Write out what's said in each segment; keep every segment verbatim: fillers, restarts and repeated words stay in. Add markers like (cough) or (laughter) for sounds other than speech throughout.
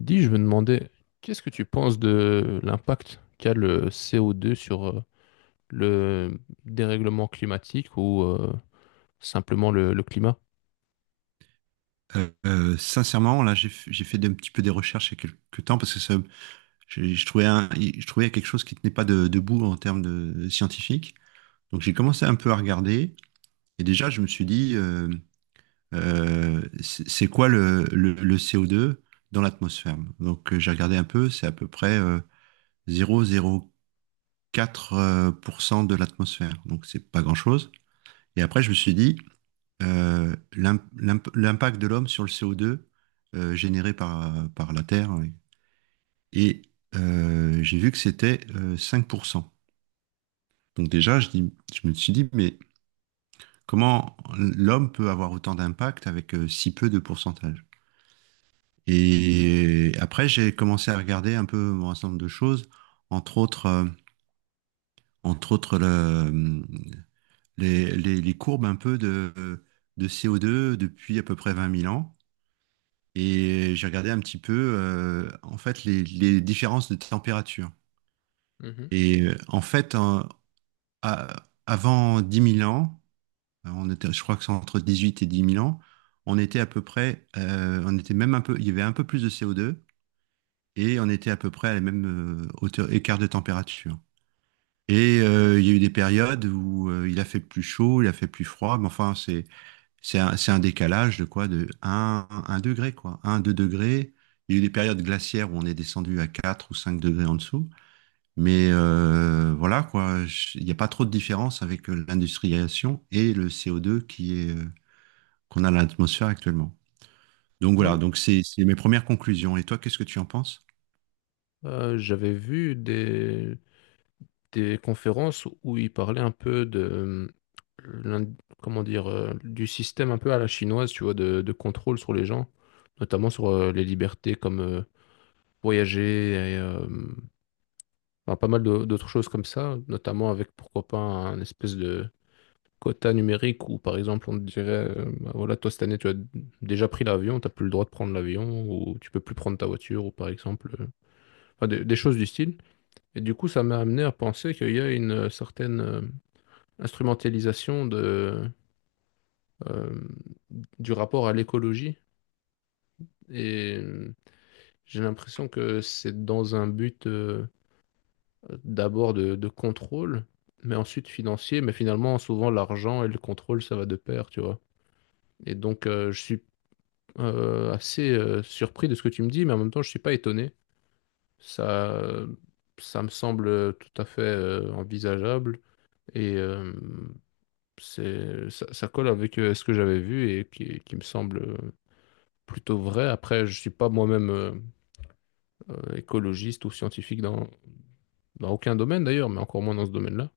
Dis, je me demandais, qu'est-ce que tu penses de l'impact qu'a le c o deux sur euh, le dérèglement climatique ou euh, simplement le, le climat? Euh, euh, sincèrement, là, j'ai f- j'ai fait un petit peu des recherches il y a quelques temps parce que ça, je, je trouvais un- je trouvais quelque chose qui tenait pas de, debout en termes de, scientifique. Donc j'ai commencé un peu à regarder et déjà je me suis dit, euh, euh, c'est c'est quoi le, le, le C O deux dans l'atmosphère? Donc euh, j'ai regardé un peu, c'est à peu près euh, zéro virgule zéro quatre pour cent euh, pour cent de l'atmosphère, donc c'est pas grand-chose. Et après je me suis dit, euh, l'im- l'imp- l'impact de l'homme sur le C O deux euh, généré par, par la Terre. Oui. Et euh, j'ai vu que c'était euh, cinq pour cent. Donc déjà, je dis, je me suis dit, mais comment l'homme peut avoir autant d'impact avec euh, si peu de pourcentage? Et après, j'ai commencé à regarder un peu un ensemble de choses, entre autres, euh, entre autres le- les, les- les courbes un peu de, de C O deux depuis à peu près vingt mille ans. Et j'ai regardé un petit peu, euh, en fait, les, les différences de température. Mhm. Et euh, en fait, en- à- avant dix mille ans, euh, on était, je crois que c'est entre dix huit et dix mille ans, on était à peu près, euh, on était même un peu, il y avait un peu plus de C O deux et on était à peu près à la même euh, hauteur, écart de température. Et euh, il y a eu des périodes où euh, il a fait plus chaud, il a fait plus froid, mais enfin, c'est C'est un, c'est un décalage de quoi? De un, un degré, quoi. Un deux degrés. Il y a eu des périodes glaciaires où on est descendu à quatre ou cinq degrés en dessous. Mais euh, voilà, quoi. Je- Il n'y a pas trop de différence avec euh, l'industrialisation et le C O deux qui est, euh, qu'on a dans l'atmosphère actuellement. Donc voilà, Oui. donc c'est c'est mes premières conclusions. Et toi, qu'est-ce que tu en penses? Euh, j'avais vu des, des conférences où ils parlaient un peu de euh, l'in- comment dire euh, du système un peu à la chinoise, tu vois, de, de contrôle sur les gens, notamment sur euh, les libertés comme euh, voyager et euh, enfin, pas mal d'au- d'autres choses comme ça, notamment avec pourquoi pas un espèce de quota numérique où, par exemple, on te dirait, euh, bah voilà, toi, cette année, tu as d- déjà pris l'avion, tu n'as plus le droit de prendre l'avion, ou tu peux plus prendre ta voiture, ou par exemple, euh, enfin, des, des choses du style. Et du coup, ça m'a amené à penser qu'il y a une euh, certaine euh, instrumentalisation de, euh, du rapport à l'écologie. Et euh, j'ai l'impression que c'est dans un but euh, d'abord de, de contrôle, mais ensuite financier. Mais finalement, souvent, l'argent et le contrôle, ça va de pair, tu vois. Et donc, euh, je suis euh, assez euh, surpris de ce que tu me dis, mais en même temps, je suis pas étonné. Ça, ça me semble tout à fait euh, envisageable et euh, c'est, ça, ça colle avec euh, ce que j'avais vu et qui, qui me semble euh, plutôt vrai. Après, je suis pas moi-même euh, euh, écologiste ou scientifique dans, dans aucun domaine d'ailleurs, mais encore moins dans ce domaine-là.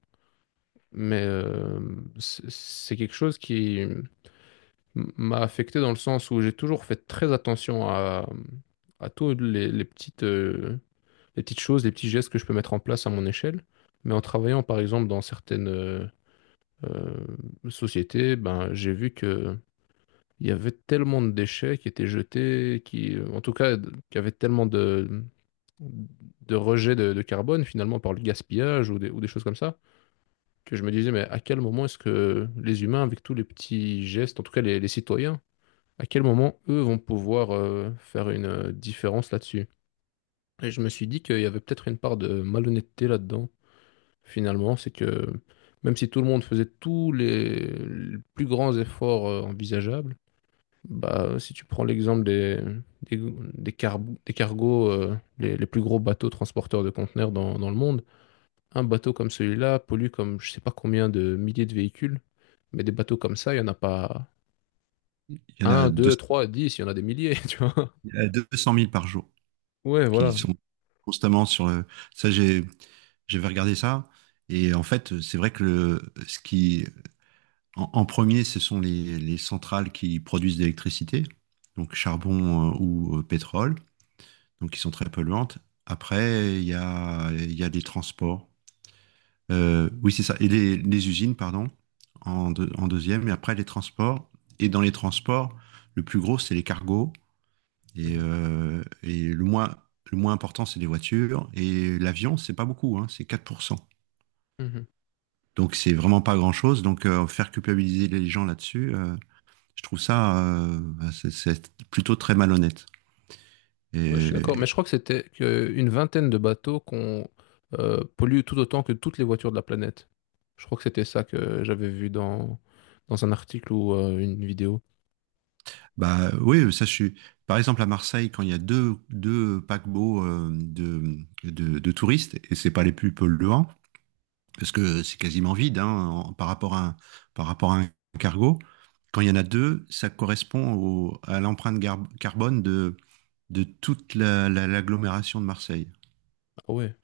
Mais euh, c'est c'est quelque chose qui m- m'a affecté dans le sens où j'ai toujours fait très attention à, à tous les, les petites, euh, les petites choses, les petits gestes que je peux mettre en place à mon échelle. Mais en travaillant, par exemple, dans certaines euh, euh, sociétés, ben, j'ai vu que il y avait tellement de déchets qui étaient jetés, qui, en tout cas, qui avaient tellement de, de rejet de, de carbone, finalement, par le gaspillage ou des, ou des choses comme ça, que je me disais, mais à quel moment est-ce que les humains, avec tous les petits gestes, en tout cas les, les citoyens, à quel moment eux vont pouvoir euh, faire une euh, différence là-dessus? Et je me suis dit qu'il y avait peut-être une part de malhonnêteté là-dedans. Finalement, c'est que même si tout le monde faisait tous les, les plus grands efforts euh, envisageables, bah, si tu prends l'exemple des, des, des, car- des cargos, euh, les, les plus gros bateaux transporteurs de conteneurs dans, dans le monde, un bateau comme celui-là pollue comme je sais pas combien de milliers de véhicules, mais des bateaux comme ça, il n'y en a pas Il y en a un, deux, trois, dix, il y en a des milliers, (laughs) tu vois. deux cents deux cent mille par jour Ouais, qui voilà. sont constamment sur le. Ça, j'ai, j'avais regardé ça. Et en fait, c'est vrai que le, ce qui, en, en premier, ce sont les, les centrales qui produisent de l'électricité, donc charbon euh, ou euh, pétrole. Donc qui sont très polluantes. Après, il y a, il y a des transports. Euh, oui, c'est ça. Et les, les usines, pardon, en, deux- en deuxième. Et après, les transports. Et dans les transports, le plus gros, c'est les cargos. Et, Mhm. euh, et le moins, le moins important, c'est les voitures. Et l'avion, c'est pas beaucoup, hein, c'est quatre pour cent. Mhm. Donc, c'est vraiment pas grand-chose. Donc, euh, faire culpabiliser les gens là-dessus, euh, je trouve ça euh, c'est c'est plutôt très malhonnête. Ouais, je suis d'accord, Et, mais je crois que c'était que une vingtaine de bateaux qu'on euh, pollue tout autant que toutes les voitures de la planète. Je crois que c'était ça que j'avais vu dans, dans un article ou euh, une vidéo. Bah oui, ça je suis. Par exemple, à Marseille, quand il y a deux, deux paquebots euh, de, de, de touristes, et c'est pas les plus polluants, parce que c'est quasiment vide hein, en- par rapport à un, par rapport à un cargo. Quand il y en a deux, ça correspond au, à l'empreinte gar- carbone de, de toute la, la- l'agglomération de Marseille. Ah ouais.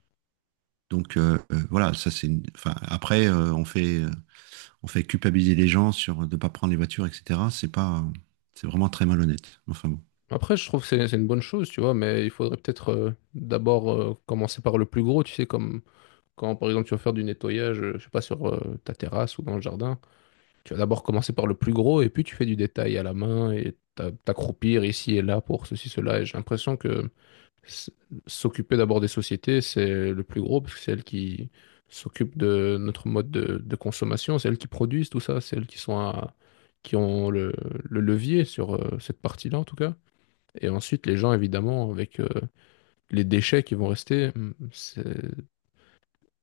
Donc euh, euh, voilà, ça c'est. une- Enfin, après, euh, on fait, euh, on fait culpabiliser les gens sur de ne pas prendre les voitures, et cetera. C'est pas, C'est vraiment très malhonnête. Enfin bon. Après, je trouve que c'est c'est une bonne chose, tu vois, mais il faudrait peut-être euh, d'abord euh, commencer par le plus gros, tu sais, comme quand par exemple tu vas faire du nettoyage, euh, je sais pas, sur euh, ta terrasse ou dans le jardin, tu vas d'abord commencer par le plus gros et puis tu fais du détail à la main et t'a- t'accroupir ici et là pour ceci, cela. Et j'ai l'impression que s- s'occuper d'abord des sociétés, c'est le plus gros, parce que c'est elles qui s'occupent de notre mode de, de consommation, c'est elles qui produisent tout ça, c'est elles qui sont à- qui ont le, le levier sur euh, cette partie-là, en tout cas. Et ensuite, les gens, évidemment, avec euh, les déchets qui vont rester, hum, c'est,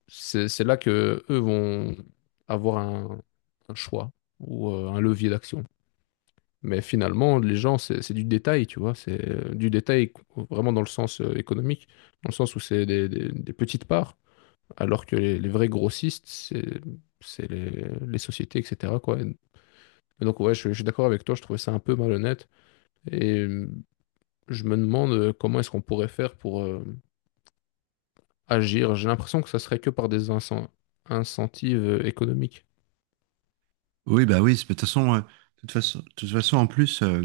c'est- c'est là que eux vont avoir un, un choix ou euh, un levier d'action. Mais finalement, les gens, c'est c'est du détail, tu vois. C'est euh, du détail co- vraiment dans le sens euh, économique, dans le sens où c'est des, des- des petites parts, alors que les, les vrais grossistes, c'est c'est les, les sociétés, et cetera, quoi. Et donc, ouais, je, je suis d'accord avec toi, je trouvais ça un peu malhonnête. Et euh, je me demande euh, comment est-ce qu'on pourrait faire pour euh, agir. J'ai l'impression que ça serait que par des incen- incentives euh, économiques. Oui, bah oui, c'est- de toute façon, euh, de toute façon, de toute façon, en plus, euh,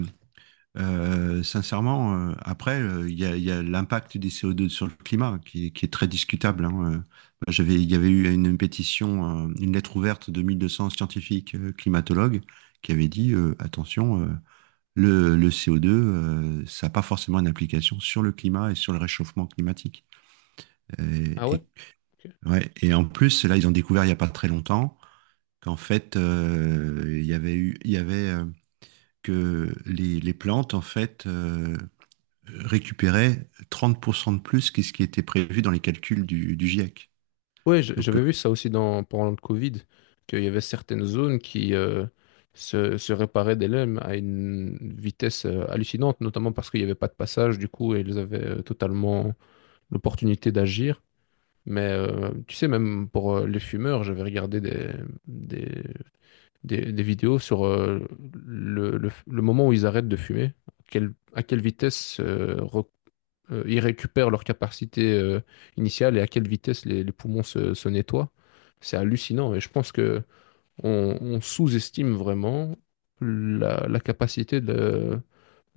euh, sincèrement, euh, après, euh, il y a, il y a l'impact des C O deux sur le climat qui, est qui est très discutable. Hein. euh. Bah, J'avais, il y avait eu une pétition, euh, une lettre ouverte de mille deux cents scientifiques euh, climatologues qui avaient dit, euh, attention, euh, le, le C O deux, euh, ça n'a pas forcément une application sur le climat et sur le réchauffement climatique. Et, Ah ouais? et, Ok. ouais, et en plus, là, ils ont découvert il n'y a pas très longtemps qu'en fait, euh, il y avait eu, il y avait euh, que les, les, plantes, en fait, euh, récupéraient trente pour cent de plus que ce qui était prévu dans les calculs du, du GIEC. Ouais, je- Donc, euh, j'avais vu ça aussi dans, pendant le Covid, qu'il y avait certaines zones qui euh, se, se réparaient des L E M à une vitesse euh, hallucinante, notamment parce qu'il n'y avait pas de passage, du coup, et ils avaient euh, totalement l'opportunité d'agir. Mais euh, tu sais, même pour euh, les fumeurs, j'avais regardé des, des, des, des vidéos sur euh, le, le, le moment où ils arrêtent de fumer, quelle- à quelle vitesse euh, re- euh, ils récupèrent leur capacité euh, initiale et à quelle vitesse les, les poumons se, se nettoient. C'est hallucinant et je pense que on, on sous-estime vraiment la, la capacité de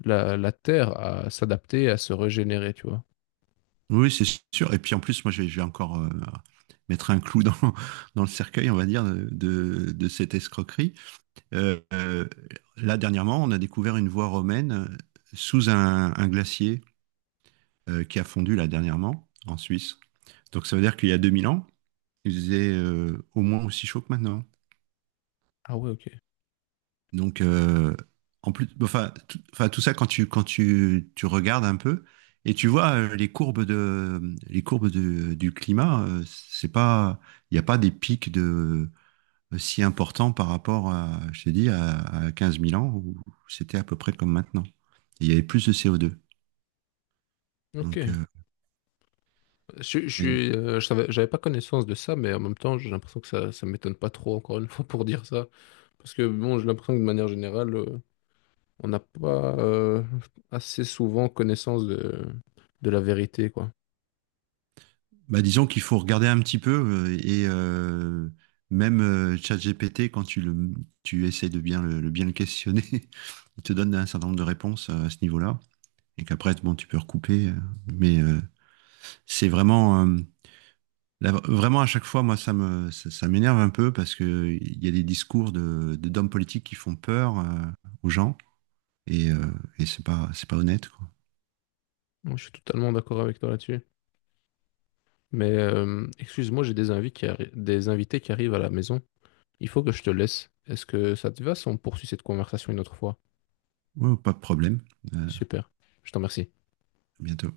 la, la Terre à s'adapter, à se régénérer, tu vois. oui, c'est sûr. Et puis en plus, moi, je vais, je vais encore euh, mettre un clou dans, (laughs) dans, le cercueil, on va dire, de, de cette escroquerie. Euh, euh, Là, dernièrement, on a découvert une voie romaine euh, sous un, un glacier euh, qui a fondu là dernièrement en Suisse. Donc ça veut dire qu'il y a deux mille ans, il faisait euh, au moins aussi chaud que maintenant. Ah ouais, ok. Donc euh, en plus, enfin tout, enfin, tout ça quand tu quand tu, tu regardes un peu et tu vois euh, les courbes de les courbes de- du climat, euh, c'est pas il n'y a pas des pics de si important par rapport à, je t'ai dit, à, à quinze mille ans, où c'était à peu près comme maintenant. Et il y avait plus de C O deux. Ok. Donc, euh, Je, je mais, suis, euh, Je savais, j'avais pas connaissance de ça, mais en même temps, j'ai l'impression que ça, ça m'étonne pas trop, encore une fois, pour dire ça. Parce que bon, j'ai l'impression que de manière générale, euh, on n'a pas euh, assez souvent connaissance de, de la vérité, quoi. bah, disons qu'il faut regarder un petit peu euh, et euh, même euh, ChatGPT, quand tu le, tu essaies de bien le, le- bien le questionner, (laughs) il te donne un certain nombre de réponses euh, à ce niveau-là. Et qu'après, bon, tu peux recouper. Euh, mais euh, c'est vraiment, euh, la- vraiment à chaque fois, moi, ça me, ça, ça m'énerve un peu parce que il y a des discours de, de- d'hommes politiques qui font peur euh, aux gens. Et, euh, et c'est pas, c'est pas honnête, quoi. Moi, je suis totalement d'accord avec toi là-dessus. Mais euh, excuse-moi, j'ai des invités qui arri- des invités qui arrivent à la maison. Il faut que je te laisse. Est-ce que ça te va si on poursuit cette conversation une autre fois? Ouais, pas de problème. Euh, Super. Je t'en remercie. à bientôt.